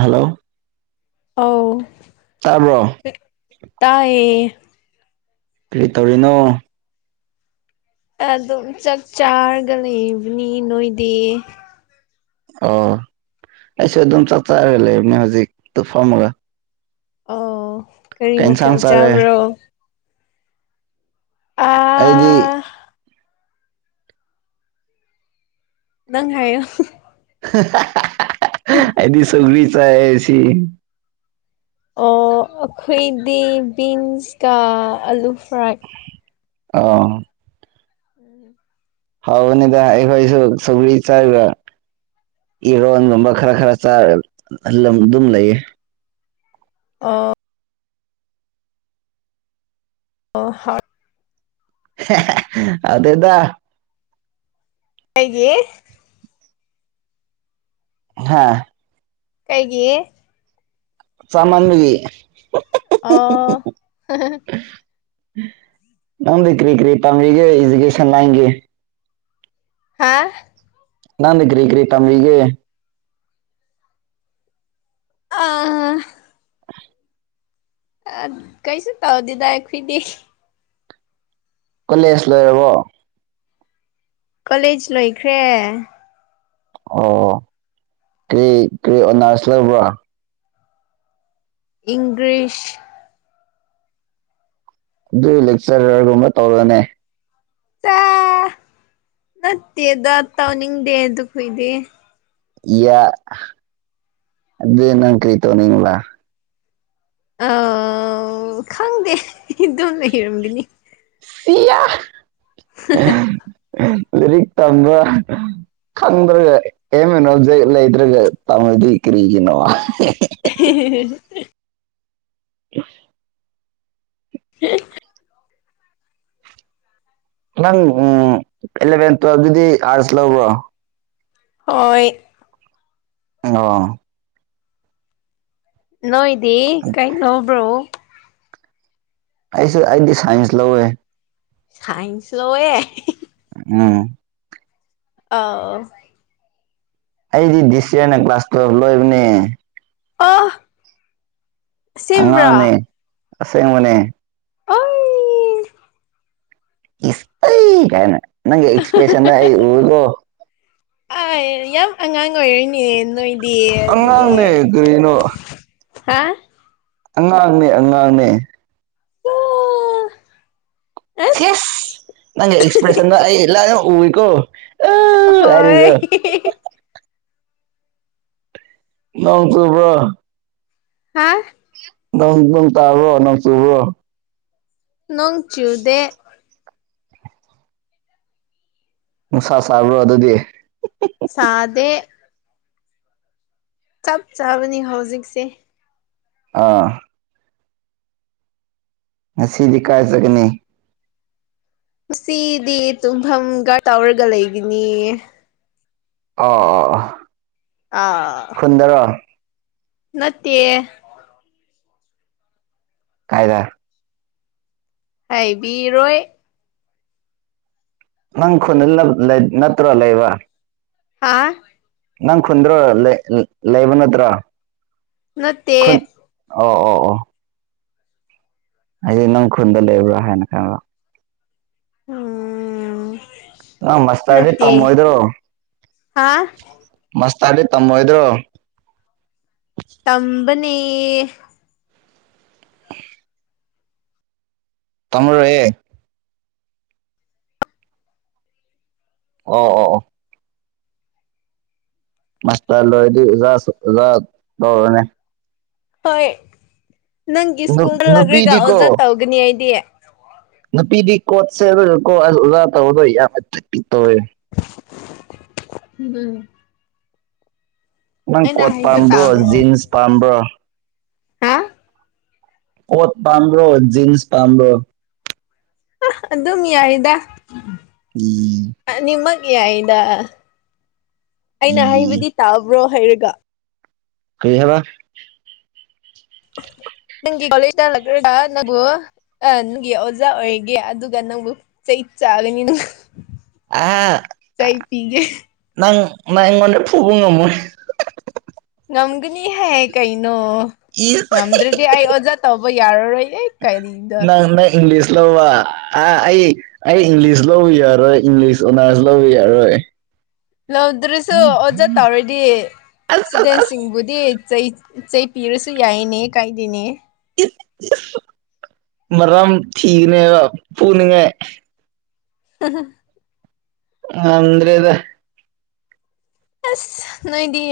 hello ꯇꯥꯕ꯭ꯔꯣ ꯑꯧꯇꯏꯌꯦ ꯀꯔꯤ ꯇꯧꯔꯤꯅꯣ ꯑꯗꯨꯝ ꯆꯥꯛ ꯆꯥꯔꯒ ꯂꯩꯕꯅꯤ ꯅꯣꯏꯗꯤ ꯑꯣ ꯑꯩꯁꯨ ꯑꯗꯨꯝ ꯆꯥꯛ ꯆꯥꯔ ꯂꯩꯕꯅꯦ ꯍꯧꯖꯤꯛꯇ ꯐꯥꯔꯃꯨꯂ ꯑꯣ ꯀꯔꯤ ꯃꯊꯦꯜ ꯆꯥꯔꯦ ꯆꯥꯕ꯭ꯔꯣ ꯑꯩꯗꯤ ꯑꯥ ꯅꯪ ꯍꯥꯏꯌꯣ ꯍꯨ ꯍꯥ ꯍꯥ ꯍꯥ ꯍꯥ ꯍꯥ ꯍꯥꯛ ꯑꯩꯗꯤ ꯆꯧꯒꯔꯤ ꯆꯥꯏꯌꯦ ꯉꯁꯤ ꯑꯣ ꯑꯩꯈꯣꯏꯗꯤ ꯕꯤꯟꯁꯀ ꯑꯂꯨ ꯐ꯭ꯔꯥꯏ ꯑ ꯍꯥꯎꯕꯅꯤꯗ ꯑꯩꯈꯣꯏꯁꯨ ꯁꯧꯒꯔꯤ ꯆꯥꯏꯔ ꯏꯔꯣꯟꯒꯨꯝꯕ ꯈꯔ ꯈꯔ ꯑꯗꯨꯝ ꯂꯩꯌꯦ ꯑꯣ ꯑꯣ ꯍꯣꯠ ꯑꯗꯨꯗ ꯑꯩꯒꯤ ꯍꯥꯥ ꯀꯩꯒꯤ ꯆꯥꯃꯟꯕꯒꯤ ꯑꯣ ꯅꯪꯗꯤ ꯀ꯭ꯔꯤ ꯀ꯭ꯔꯤ ꯇꯝꯔꯤꯒꯦ ꯏꯖꯨꯀꯦꯁꯟ ꯂꯥꯏꯟꯒꯤ ꯍꯥ ꯅꯪꯗꯤ ꯀ꯭ꯔꯤ ꯀ꯭ꯔꯤ ꯇꯝꯔꯤꯒꯦ ꯑꯥ ꯑ ꯀꯩꯁꯨ ꯇꯧꯗꯦꯗ ꯑꯩꯈꯣꯏꯗꯤ ꯀꯣꯂꯦꯖ ꯂꯣꯏꯔꯕꯣ ꯀꯣꯂꯦꯖ ꯂꯣꯏꯈ꯭ꯔꯦ ꯑꯣ ꯀ꯭ꯔꯤ ꯀ꯭ꯔꯤ ꯑꯣꯅꯥꯔꯁ ꯂꯩꯔꯕ꯭ꯔꯥ ꯏꯪꯒ꯭ꯔꯤꯁ ꯑꯗꯨ ꯂꯦꯛꯆꯔꯔ ꯒꯨꯝꯕ ꯇꯧꯔꯅꯦ ꯇꯥ ꯅꯠꯇꯦꯗ ꯇꯧꯅꯤꯡꯗꯦ ꯑꯗꯨ ꯈꯣꯏꯗꯤ ꯌꯥ ꯑꯗꯨꯗꯤ ꯅꯪ ꯀ꯭ꯔꯤ ꯇꯧꯅꯤꯡꯕ꯭ꯔꯥ ꯑꯥ ꯈꯪꯗꯦ ꯑꯗꯨꯝ ꯂꯩꯔꯝꯒꯅꯤ ꯁꯤꯌꯥ [unintelligible] ꯂꯤꯔꯤꯛ ꯇꯝꯕ꯭ꯔꯥ ꯈꯪꯗ꯭ꯔꯒ ꯑꯦꯝ ꯑꯦꯟ ꯑꯣꯕꯖꯦꯛ ꯂꯩꯇ꯭ꯔꯒ ꯇꯝꯔꯗꯤ ꯀꯔꯤꯒꯤꯅꯣ [unintelligible] [inaudible] [inaudible] ꯅꯪ ꯎꯝ ꯏꯂꯦꯚꯦꯟ ꯇ꯭ꯋꯦꯜꯚ ꯇꯗꯤ ꯑꯥꯔꯠꯁ ꯂꯧꯕ꯭ꯔꯣ ꯍꯣꯏ [unintelligible] ꯅꯣꯏꯗꯤ ꯀꯩ ꯂꯧꯕ꯭ꯔꯣ ꯑꯩꯁꯨ ꯑꯩꯗꯤ ꯁꯥꯏꯟꯁ ꯂꯧꯋꯦ ꯁꯥꯏꯟꯁ ꯂꯧꯋꯦ ꯎꯝ ꯑꯣ ꯑꯩꯗꯤ ꯗꯤꯁ ꯌꯔꯅ ꯀ꯭ꯂꯥꯁ ꯇ꯭ꯋꯦꯜꯚ ꯂꯣꯏꯕꯅꯦ ꯑꯣ ꯑꯁꯦꯡꯕ꯭ꯔꯣ ꯑꯉꯥꯡꯅꯦ ꯑꯁꯦꯡꯕꯅꯦ ꯑꯣꯏ ꯏꯁ ꯂꯩ ꯀꯥꯏꯅ ꯅꯪꯒꯤ ꯑꯦꯛꯁꯄ꯭ꯔꯦꯁꯟꯗꯣ ꯑꯩ ꯎꯋꯦꯀꯣ ꯑꯥꯢ ꯌꯥꯝ ꯑꯉꯥꯡ ꯑꯣꯏꯔꯤꯅꯦ ꯅꯣꯏꯗꯤ ꯑꯗꯨꯗꯤ ꯑꯉꯥꯡꯅꯦ ꯀꯔꯤꯅꯣ ꯍꯥ ꯑꯉꯥꯡꯅꯦ ꯑꯉꯥꯡꯅꯦ ꯁꯦꯁ ꯑꯁ ꯅꯪꯒꯤ ꯑꯦꯛꯁꯄ꯭ꯔꯦꯁꯟꯗꯣ ꯑꯩ ꯂꯥꯢꯅ ꯎꯋꯤꯀꯣ ꯑꯍꯣꯏ ꯅꯣꯡ ꯆꯨꯕ꯭ꯔꯣ ꯍꯥ [unintelligible] ꯅꯪ ꯅꯪ ꯇꯥꯕꯔꯣ ꯅꯪ ꯆꯨꯕꯔꯣ ꯅꯣꯡ ꯆꯨꯗꯦ ꯅꯨꯡꯁꯥ ꯁꯥꯕ꯭ꯔꯣ ꯑꯗꯨꯗꯤ ꯁꯥꯗꯦ ꯆꯞ ꯆꯥꯕꯅꯤ ꯍꯧꯖꯤꯛꯁꯦ ꯑꯥ ꯉꯁꯤꯗꯤ ꯀꯔꯥꯏ ꯆꯠꯀꯅꯤ ꯉꯁꯤꯗꯤ ꯇꯨꯝꯐꯝ ꯒꯥꯠ ꯇꯧꯔꯒ ꯂꯩꯒꯅꯤ ꯑꯣ ꯑꯣꯍ ꯑꯥ ꯅꯠꯇꯦ ꯀꯥꯏꯗ ꯍꯥꯏꯕꯤꯔꯣꯏ ꯅꯪ ꯈꯨꯟꯗ [unintelligible] ꯅꯠꯇ꯭ꯔꯣ ꯂꯩꯕ ꯍꯥꯥ ꯅꯪ ꯈꯨꯟꯗ꯭ꯔꯣ ꯂꯦ [unintelligible] ꯂꯦꯕ ꯅꯠꯇ꯭ꯔꯣ ꯅꯠꯇꯦ ꯈꯨꯟ ꯑꯣ ꯑꯣ ꯑꯣ ꯑꯩꯗꯤ ꯅꯪ ꯈꯨꯟꯗ ꯂꯩꯕ꯭ꯔꯥ ꯍꯥꯏꯅ ꯈꯟꯕ ꯎꯝ ꯅꯪ ꯃꯥꯁꯇꯔꯗꯤ ꯅꯠꯇꯦ ꯇꯝꯃꯣꯢꯗꯔꯣ ꯍꯥ ꯃꯁ ꯇꯔꯗꯤ ꯇꯝꯃꯣꯏꯗ꯭ꯔꯣ [unintelligible] ꯒꯅꯤ ꯇꯝꯃꯔꯣꯢꯌꯦ ꯑꯣ ꯑꯣ ꯑꯣ ꯃꯥꯁꯇꯔ ꯂꯣꯢꯔꯗꯤ ꯑꯣꯖꯥꯁꯨ ꯑꯣꯖꯥ ꯇꯧꯔꯣꯅꯦ ꯍꯣꯏ ꯅꯪꯒꯤ ꯁ꯭ꯀꯨꯜꯗ ꯂꯥꯛꯔꯒ ꯅꯨꯄꯤꯗꯤꯀꯣ ꯑꯣꯖꯥ ꯇꯧꯒꯅꯤ ꯑꯩꯗꯤ ꯅꯨꯄꯤꯗꯤ ꯀꯣꯠ ꯁꯦꯠꯔꯒꯀꯣ [unintelligible] ꯑꯣꯖꯥ ꯇꯧꯕ ꯌꯥꯝꯅ ꯆꯠꯄꯤ ꯇꯧꯔꯦ [unintelligible] ꯍꯨꯝ ꯅꯪ ꯀꯣꯠ ꯄꯥꯝꯕ꯭ꯔꯣ ꯇꯥꯕ꯭ꯔꯣ ꯖꯤꯟꯁ ꯄꯥꯝꯕ꯭ꯔꯣ ꯍꯥ ꯀꯣꯠ ꯄꯥꯝꯕ꯭ꯔꯣ ꯖꯤꯟꯁ ꯄꯥꯝꯕ꯭ꯔꯣ ꯑꯥꯍ ꯑꯗꯨꯝ ꯌꯥꯑꯦꯗꯥ ꯏ ꯑꯅꯤꯃꯛ ꯌꯥꯏꯗꯥ ꯏ ꯑꯩꯅ ꯍꯥꯏꯕꯗꯤ ꯇꯥꯕ꯭ꯔꯣ ꯍꯥꯏꯔꯒ ꯀꯩ ꯍꯥꯢꯕ [unintelligible] ꯅꯪꯒꯤ ꯀꯣꯂꯦꯖꯇ ꯂꯥꯛꯔꯒ ꯅꯪꯕꯨ ꯑꯥ ꯅꯪꯒꯤ ꯑꯣꯖꯥ ꯑꯣꯏꯒꯦ ꯑꯗꯨꯒ ꯅꯪꯕꯨ ꯆꯩ ꯆꯥꯒꯅꯤ [unintelligible] ꯑꯥ ꯑꯩ ꯆꯩ ꯄꯤꯒꯦ ꯅꯪ ꯃꯥ ꯑꯩꯉꯣꯟꯗ ꯐꯨꯕ ꯉꯝꯃꯣꯏ [unintelligible] ꯉꯝꯒꯅꯤ ꯍꯦ ꯀꯩꯅꯣ ꯏꯁ ꯉꯝꯗ꯭ꯔꯗꯤ ꯑꯩ ꯑꯣꯖꯥ ꯇꯧꯕ ꯌꯥꯔꯔꯣꯏ [unintelligible] ꯅꯪꯅ ꯏꯪꯂꯤꯁ ꯂꯧꯕ ꯑ ꯑꯥ ꯑꯩ ꯏꯪꯂꯤꯁ ꯂꯧꯕ ꯌꯥꯔꯣꯏ ꯏꯪꯂꯤꯁ ꯑꯣꯟꯅꯔꯁ ꯂꯧꯕ ꯌꯥꯔꯣꯏ ꯂꯧꯗ꯭ꯔꯁꯨ ꯑꯣꯖꯥ ꯇꯧꯔꯗꯤ ꯑꯁ ꯁ꯭ꯇꯨꯗꯦꯟꯁ ꯑꯁ ꯁꯤꯡꯕꯨꯗꯤ ꯆꯩ ꯆꯩꯄꯤꯔꯁꯨ ꯌꯥꯏꯌꯦꯅꯦ ꯀꯥꯏꯗꯦꯅꯦ ꯑꯁ ꯃꯔꯝ ꯊꯤꯕꯅꯦꯕ ꯐꯨꯅꯤꯡꯉꯥꯏ [unintelligible] ꯉꯝꯗ꯭ꯔꯦꯗ ꯑꯁ ꯅꯣꯏꯗꯤ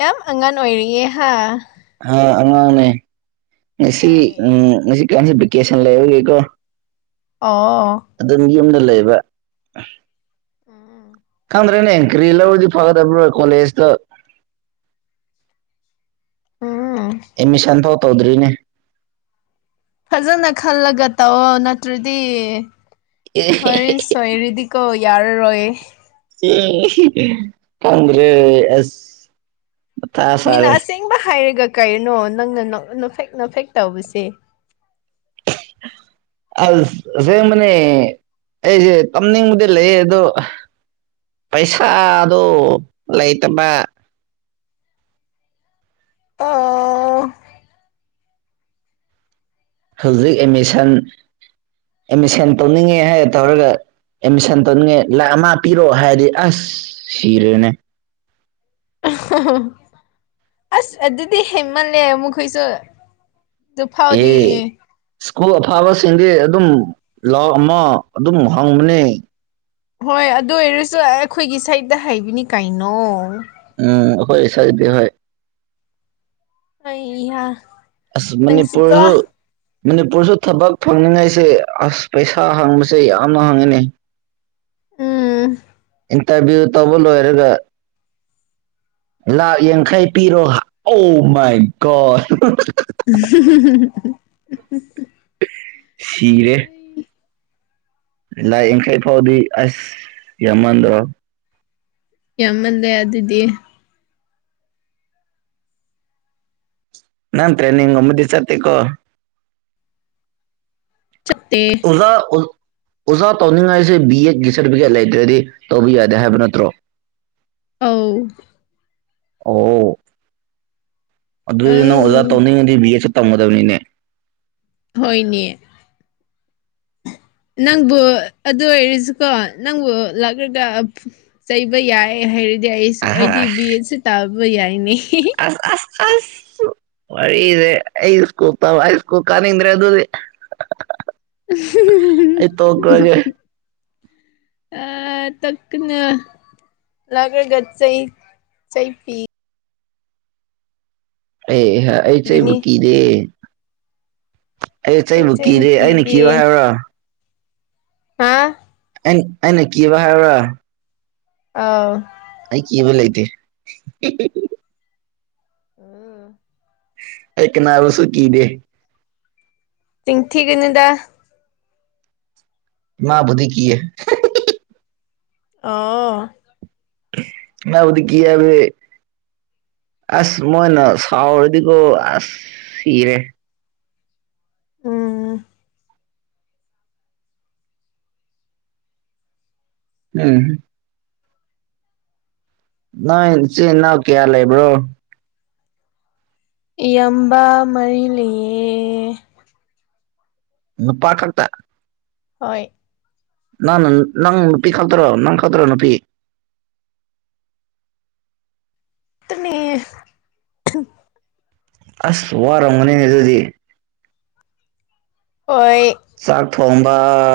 ꯌꯥꯝ ꯑꯉꯥꯟ ꯑꯣꯏꯔꯤꯌꯦ ꯍꯥ ꯍꯥ ꯑꯉꯥꯡꯅꯦ ꯉꯁꯤ ꯍꯣꯏ ꯎꯝ ꯉꯁꯤ [unintelligible] ꯕꯦꯀꯦꯁꯟ ꯂꯩꯕꯒꯤꯀꯣ ꯑꯣ ꯑꯗꯨꯝ ꯌꯨꯝꯗ ꯂꯩꯕ ꯑ ꯈꯪꯗ꯭ꯔꯅꯦ ꯀ꯭ꯔꯤ ꯂꯧꯔꯗꯤ ꯐꯒꯗꯕ꯭ꯔꯣ ꯀꯣꯂꯦꯖꯗꯣ ꯎꯝ ꯑꯦꯠꯃꯤꯁꯟꯐꯧ ꯇꯧꯗ꯭ꯔꯤꯅꯦ ꯐꯖꯅ ꯈꯜꯂꯒ ꯇꯧꯋꯣ ꯅꯠꯇ꯭ꯔꯗꯤ ꯍꯣꯔꯦꯟ ꯁꯣꯏꯔꯗꯤꯀꯣ ꯌꯥꯔꯔꯣꯏ [unintelligible] ꯈꯪꯗ꯭ꯔꯦ ꯑꯁ ꯃꯊꯥ ꯃꯤꯅ ꯁꯥꯔꯦ ꯑꯁꯦꯡꯕ ꯍꯥꯏꯔꯒ ꯀꯔꯤꯅꯣ ꯅꯪꯅ ꯅꯣꯛ ꯅꯣꯐꯦꯛ ꯅꯣꯐꯦꯛ ꯇꯧꯕꯁꯤ [unintelligible] ꯑꯁ ꯑꯁꯦꯕꯅꯦ ꯑꯩꯖꯦ ꯇꯝꯅꯤꯡꯕꯗꯤ ꯂꯩꯌꯦ ꯑꯗꯣ ꯄꯩꯁꯥꯗꯣ ꯂꯩꯇꯕꯥ ꯑꯣ ꯍꯧꯖꯤꯛ ꯑꯦꯠꯃꯤꯁꯟ ꯑꯦꯠꯃꯤꯁꯟ ꯇꯧꯅꯤꯡꯉꯦ ꯍꯥꯏꯔ ꯇꯧꯔꯒ ꯑꯦꯠꯃꯤꯁꯟ ꯇꯧꯅꯤꯡꯉꯏ ꯂꯥꯛ ꯑꯃ ꯄꯤꯔꯣ ꯍꯥꯏꯔꯗꯤ ꯑꯁ ꯁꯤꯔꯦꯅꯦ ꯑꯁ ꯑꯗꯨꯗꯤ ꯍꯦꯟꯃꯜꯂꯦ ꯃꯈꯣꯏꯁꯨ ꯑꯗꯨ ꯑꯦ ꯐꯥꯎꯗꯤ ꯏꯁ꯭ꯀꯨꯜ ꯑꯐꯕ ꯁꯤꯡꯗꯤ ꯑꯗꯨꯝ ꯂꯥꯛ ꯑꯃ ꯑꯗꯨꯝ ꯍꯪꯕꯅꯦ ꯍꯣꯏ ꯑꯗꯨ ꯑꯣꯏꯔꯁꯨ ꯑꯈꯣꯏꯒꯤ ꯁꯥꯏꯠꯇ ꯍꯩꯕꯅꯤ ꯀꯩꯅꯣ ꯎꯝ ꯑꯈꯣꯏ ꯁꯥꯏꯠꯗ ꯍꯣꯏ ꯑꯩꯍꯥ ꯑꯁ ꯅꯪꯁꯨꯀꯣ ꯃꯅꯤꯄꯨꯔꯁꯨ ꯃꯅꯤꯄꯨꯔꯁꯨ ꯊꯕꯛ ꯐꯪꯅꯤꯡꯉꯥꯏꯁꯦ ꯑꯁ ꯄꯩꯁꯥ ꯍꯪꯕꯁꯦ ꯌꯥꯝꯅ ꯍꯪꯉꯦꯅꯦ ꯎꯝ ꯏꯟꯇꯔꯚ꯭ꯌꯨ ꯇꯧꯕ ꯂꯣꯏꯔꯒ ꯂꯥꯛ ꯌꯥꯡꯈꯩ ꯄꯤꯔꯣ ꯑꯧ ꯃꯥꯏ ꯒꯣꯠ ꯁꯤꯔꯦ ꯂꯥꯛ ꯌꯥꯡꯈꯩ ꯐꯥꯎꯗꯤ ꯑꯁ ꯌꯥꯝꯃꯟꯗ꯭ꯔꯣ ꯌꯥꯝꯃꯟꯂꯦ ꯑꯗꯨꯗꯤ ꯅꯪ ꯇ꯭ꯔꯦꯟꯅꯤꯡ ꯑꯃꯗꯤ ꯆꯠꯇꯦꯀꯣ ꯆꯠꯇꯦ ꯑꯣꯖꯥ ꯑꯣ ꯑꯣꯖꯥ ꯇꯧꯅꯤꯡꯉꯥꯏꯁꯦ ꯕꯤ ꯑꯦꯠ ꯒꯤ ꯁꯥꯔꯇꯤꯐꯤꯀꯦꯠ ꯂꯩꯇ꯭ꯔꯗꯤ ꯇꯧꯕ ꯌꯥꯗꯦ ꯍꯥꯏꯕ ꯅꯠꯇ꯭ꯔꯣ ꯑꯧ ꯑꯣ ꯑꯗꯨꯑꯣꯏꯗꯤ ꯅꯪ ꯑꯣꯖꯥ ꯑꯧ ꯇꯧꯅꯤꯡꯉꯗꯤ ꯕꯤ ꯑꯦꯠꯁꯨ ꯇꯝꯒꯗꯕꯅꯤꯅꯦ ꯍꯣꯏꯅꯦ ꯅꯪꯕꯨ ꯑꯗꯨ ꯑꯣꯏꯔꯁꯨꯀꯣ ꯅꯪꯕꯨ ꯂꯥꯛꯔꯒ ꯆꯩꯕ ꯌꯥꯏꯌꯦ ꯍꯥꯏꯔ ꯌꯥꯏꯌꯦꯁꯨ ꯑꯍꯥ ꯑꯩꯗꯤ ꯕꯤ ꯑꯦꯠꯁꯨ ꯇꯧꯕ ꯌꯥꯏꯅꯤ ꯑꯁ ꯑꯁ ꯑꯁ ꯋꯥꯔꯤꯗꯤ ꯑꯩ ꯁ꯭ꯀꯨꯜ ꯇꯝ ꯑꯩ ꯁ꯭ꯀꯨꯜ ꯀꯥꯅꯤꯡꯗ꯭ꯔꯦ ꯑꯗꯨꯗꯤ ꯑꯩ ꯇꯣꯛꯈ꯭ꯔꯒꯦ [unintelligible] ꯑꯥ ꯇꯛꯀ [unintelligible] ꯂꯥꯛꯔꯒ ꯆꯩ ꯆꯩꯄꯤ ꯑꯦꯍ ꯑꯩ ꯆꯩꯕꯨ ꯄꯤꯒꯅꯤ ꯀꯤꯗꯦ ꯑꯩ ꯆꯩꯕꯨ ꯀꯤꯗꯦ ꯑꯩꯅ ꯀꯤꯕ ꯍꯥꯏꯎꯔꯥ ꯍꯥ [unintelligible] ꯑꯩꯅ ꯀꯤꯕ ꯍꯥꯏꯎꯔꯥ ꯑꯥꯎ ꯑꯩ ꯀꯤꯕ ꯂꯩꯇꯦ [unintelligible] ꯑꯝ [unintelligible] ꯑꯩ ꯀꯅꯥꯕꯨꯁꯨ ꯀꯤꯗꯦ ꯆꯤꯟ ꯊꯤꯒꯅꯨꯗꯥ ꯏꯃꯥꯕꯨꯗꯤ ꯀꯤꯌꯦ [unintelligible] ꯑꯣ [unintelligible] ꯏꯃꯥꯕꯨꯗꯤ ꯀꯤ ꯍꯥꯏꯕꯗꯤ ꯑꯁ ꯃꯣꯏꯅ ꯁꯥꯥꯎꯔꯗꯤꯀꯣ ꯑꯁ ꯁꯤꯔꯦ ꯑꯝ ꯎꯝ ꯅꯣꯏ ꯆꯤꯟ ꯏꯅꯥꯎ ꯀꯌꯥ ꯂꯩꯕ꯭ꯔꯣ ꯏꯌꯝꯕ ꯃꯔꯤ ꯂꯩꯌꯦ ꯅꯨꯄꯥ ꯈꯛꯇ ꯍꯣꯏ ꯅꯪꯅ ꯅꯪ ꯅꯨꯄꯤ ꯈꯛꯇꯔꯣ ꯅꯪ ꯈꯛꯇꯔꯣ ꯅꯨꯄꯤ [inaudible] ꯇꯨꯝꯃꯤ [unintelligible] ꯑꯁ ꯋꯥꯔꯝꯒꯅꯤ ꯑꯗꯨꯗꯤ ꯍꯣꯏ ꯊꯣꯡꯕꯥ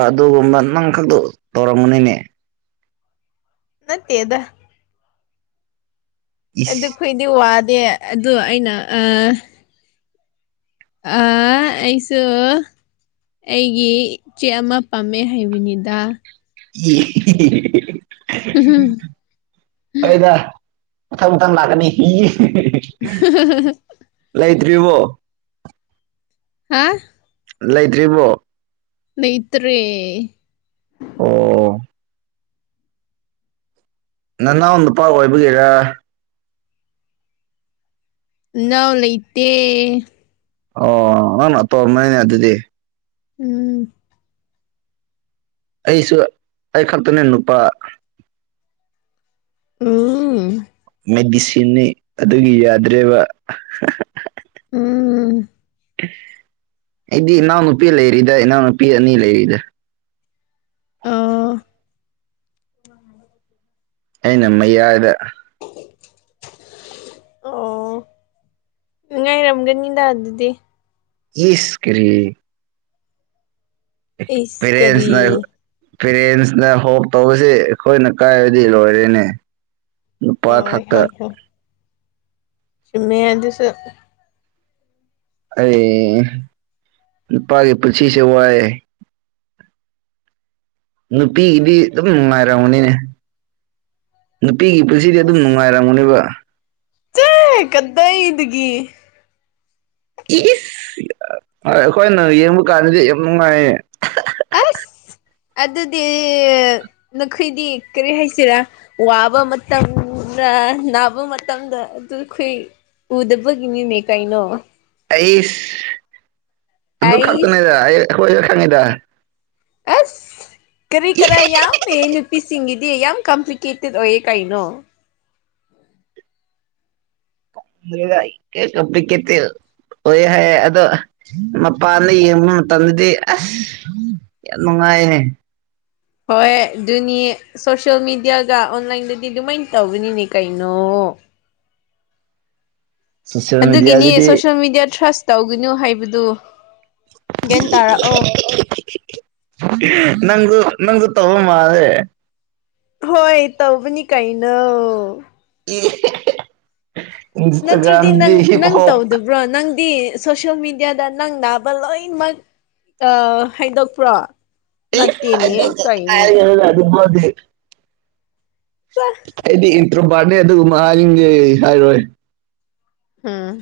ꯑꯗꯨꯒꯨꯝꯕ ꯅꯪ ꯈꯛꯇ ꯇꯧꯔꯝꯒꯅꯤꯅꯦ ꯅꯠꯇꯦꯗꯥ ꯏꯁ ꯑꯗꯨꯈꯣꯏꯗꯤ ꯋꯥꯗꯦ ꯑꯗꯨ ꯑꯩꯅ ꯑꯥ ꯑꯥ ꯑꯩꯁꯨ ꯑꯩꯒꯤ ꯏꯆꯦ ꯑꯃ ꯄꯥꯝꯃꯦ ꯍꯥꯏꯕꯅꯤꯗꯥ [unintelligible] ꯍꯣꯏꯗꯥ ꯃꯊꯪ ꯃꯊꯪ ꯂꯥꯛꯀꯅꯤ [unintelligible] [unintelligible] ꯇ꯭ꯔꯤꯕꯣ ꯍꯥ ꯂꯩꯇ꯭ꯔꯤꯕꯣ ꯂꯩꯇ꯭ꯔꯦ ꯑꯣ ꯅꯅꯥꯎ ꯅꯨꯄꯥ ꯑꯣꯏꯕꯒꯤꯔꯥ ꯏꯅꯥꯎ ꯂꯩꯇꯦ ꯑꯣ ꯃꯥꯅ ꯑꯇꯣꯝꯕꯅꯤꯅꯦ ꯑꯗꯨꯗꯤ ꯎꯝ ꯑꯩꯁꯨ ꯑꯩ ꯈꯛꯇꯅꯦ ꯅꯨꯄꯥ ꯎꯝ ꯃꯦꯗꯤꯁꯤꯟꯅꯤ ꯑꯗꯨꯒꯤ ꯌꯥꯗ꯭ꯔꯦꯕ ꯎꯝ ꯑꯩꯗꯤ ꯏꯅꯥꯎꯅꯨꯄꯤ ꯂꯩꯔꯤꯗ ꯏꯅꯥꯎꯅꯨꯄꯤ ꯑꯅꯤ ꯂꯩꯔꯤꯗ ꯑ ꯑꯩꯅ ꯃꯌꯥꯏꯗ [inaudible] ꯉꯥꯏꯔꯝꯒꯅꯤꯗꯥ ꯑꯗꯨꯗꯤ ꯏꯁ ꯀꯔꯤ ꯏꯁ ꯄꯦꯔꯦꯁꯅ ꯀꯔꯤ ꯄꯦꯔꯦꯟꯁꯅ ꯍꯣꯞ ꯇꯧꯕꯁꯦ ꯑꯩꯈꯣꯏꯅ ꯀꯥꯏꯔꯗꯤ ꯂꯣꯏꯔꯦꯅꯦ ꯅꯨꯄꯥ ꯑ ꯍꯣꯏ ꯈꯛꯇ ꯍꯣꯏ ꯆꯨꯝꯃꯤꯅꯦ ꯑꯗꯨꯁꯨ ꯑꯩ ꯅꯨꯄꯥꯒꯤ ꯄꯨꯟꯁꯤꯁꯦ ꯋꯌꯦ ꯅꯨꯄꯤꯒꯤꯗꯤ ꯑꯗꯨꯝ ꯅꯨꯡꯉꯥꯏꯔꯝꯒꯅꯤꯅꯦ ꯄꯤꯒꯤ ꯄꯨꯟꯁꯤꯗꯤ ꯑꯗꯨꯝ ꯅꯨꯡꯉꯥꯏꯔꯝꯒꯅꯤꯕ ꯆꯦ ꯀꯗꯥꯩꯗꯒꯤ ꯏꯁ ꯑꯩꯈꯣꯏꯅ ꯌꯦꯡꯕ ꯀꯥꯟꯗꯗꯤ ꯌꯥꯝ ꯅꯨꯡꯉꯥꯏꯌꯦ [unintelligible] ꯑꯁ ꯑꯗꯨꯗꯤ ꯅꯈꯣꯏꯗꯤ ꯀꯔꯤ ꯍꯥꯏꯁꯤꯔꯥ ꯋꯥꯕ ꯃꯇꯝ ꯅ ꯅꯕ ꯃꯇꯝꯗ ꯑꯗꯨꯈꯣꯏ ꯎꯗꯕꯒꯤꯅꯤꯅꯦ ꯀꯩꯅꯣ ꯑꯩꯁ ꯑꯗꯨ ꯑꯩꯁ ꯈꯛꯇꯅꯦꯗ ꯑꯩ ꯑꯩꯈꯣꯏꯁꯨ ꯈꯪꯉꯤꯗ ꯑꯁ ꯀꯔꯤ ꯀꯔꯥ ꯌꯥꯝ ꯅꯨꯄꯤꯁꯤꯡꯒꯤꯗꯤ ꯌꯥꯝ ꯀꯝꯄ꯭ꯂꯤꯀꯦꯇꯦꯠ ꯑꯣꯏꯌꯦ ꯀꯩꯅꯣ ꯈꯪꯗꯔꯦꯗ ꯑꯩ ꯀꯔꯤ ꯀꯝꯄꯤꯜꯀꯦꯇꯦꯠ ꯑꯣꯏꯌꯦ ꯍꯥꯏꯌꯦ ꯑꯗꯣ ꯃꯄꯥꯟꯅ ꯌꯦꯡꯕ ꯃꯇꯝꯗꯗꯤ ꯑꯁ ꯌꯥꯝ ꯅꯨꯡꯉꯥꯏ ꯍꯥꯏꯅꯦ ꯍꯣꯏ ꯑꯗꯨꯅꯤ ꯁꯣꯁꯌꯦꯜ ꯃꯦꯗꯤꯌꯥꯒ ꯑꯣꯟꯂꯥꯏꯟꯗꯗꯤ ꯑꯗꯨꯃꯥꯏꯅ ꯇꯧꯕꯅꯤꯅꯦ ꯀꯩꯅꯣ [inaudible] ꯁꯣꯁꯦꯜ ꯑꯗꯨꯗꯒꯤꯅꯤ ꯃꯦꯗꯤꯌꯥꯁꯤꯗꯤ ꯁꯣꯁꯜ ꯃꯦꯗꯤꯌ ꯇꯔꯁ ꯇꯧꯒꯅꯨ ꯍꯥꯏꯕꯗꯨ ꯒꯌꯥꯟ ꯇꯥꯔꯛꯑꯣ ꯅꯪꯖꯨ ꯅꯪꯖꯨ ꯇꯧꯕ ꯃꯥꯟꯂꯦ ꯍꯣꯏ ꯇꯧꯕꯅꯤ ꯀꯩꯅꯣ [unintelligible] ꯅꯠꯇ꯭ꯔꯗꯤ ꯏꯟꯁꯇꯥꯒ꯭ꯔꯥꯝꯗꯤ ꯅꯪ ꯍꯤꯞ ꯅꯪ ꯍꯣꯞ ꯇꯧꯗꯕ꯭ꯔꯣ ꯅꯪꯗꯤ ꯁꯣꯁꯌꯦꯜ ꯃꯦꯗꯤꯌꯥꯗ ꯅꯪ ꯅꯥꯕ ꯂꯣꯏꯅꯃꯛ ꯍꯥꯏꯗꯣꯛꯄ꯭ꯔꯣ ꯢ ꯅꯠꯇꯦꯅꯦ ꯍꯥꯢꯗꯣꯛꯇꯦ ꯀꯩꯅꯣ ꯀꯥꯢꯗꯩꯅꯣꯗ ꯑꯗꯨꯐꯧꯗꯤ ꯑꯩꯗꯤ ꯏꯟꯇ꯭ꯔꯣꯕꯥꯔꯅꯦ ꯑꯗꯨꯒꯨꯝꯕ ꯍꯥꯏꯅꯤꯡꯗꯦ ꯍꯥꯏꯔꯣꯏ ꯎꯃ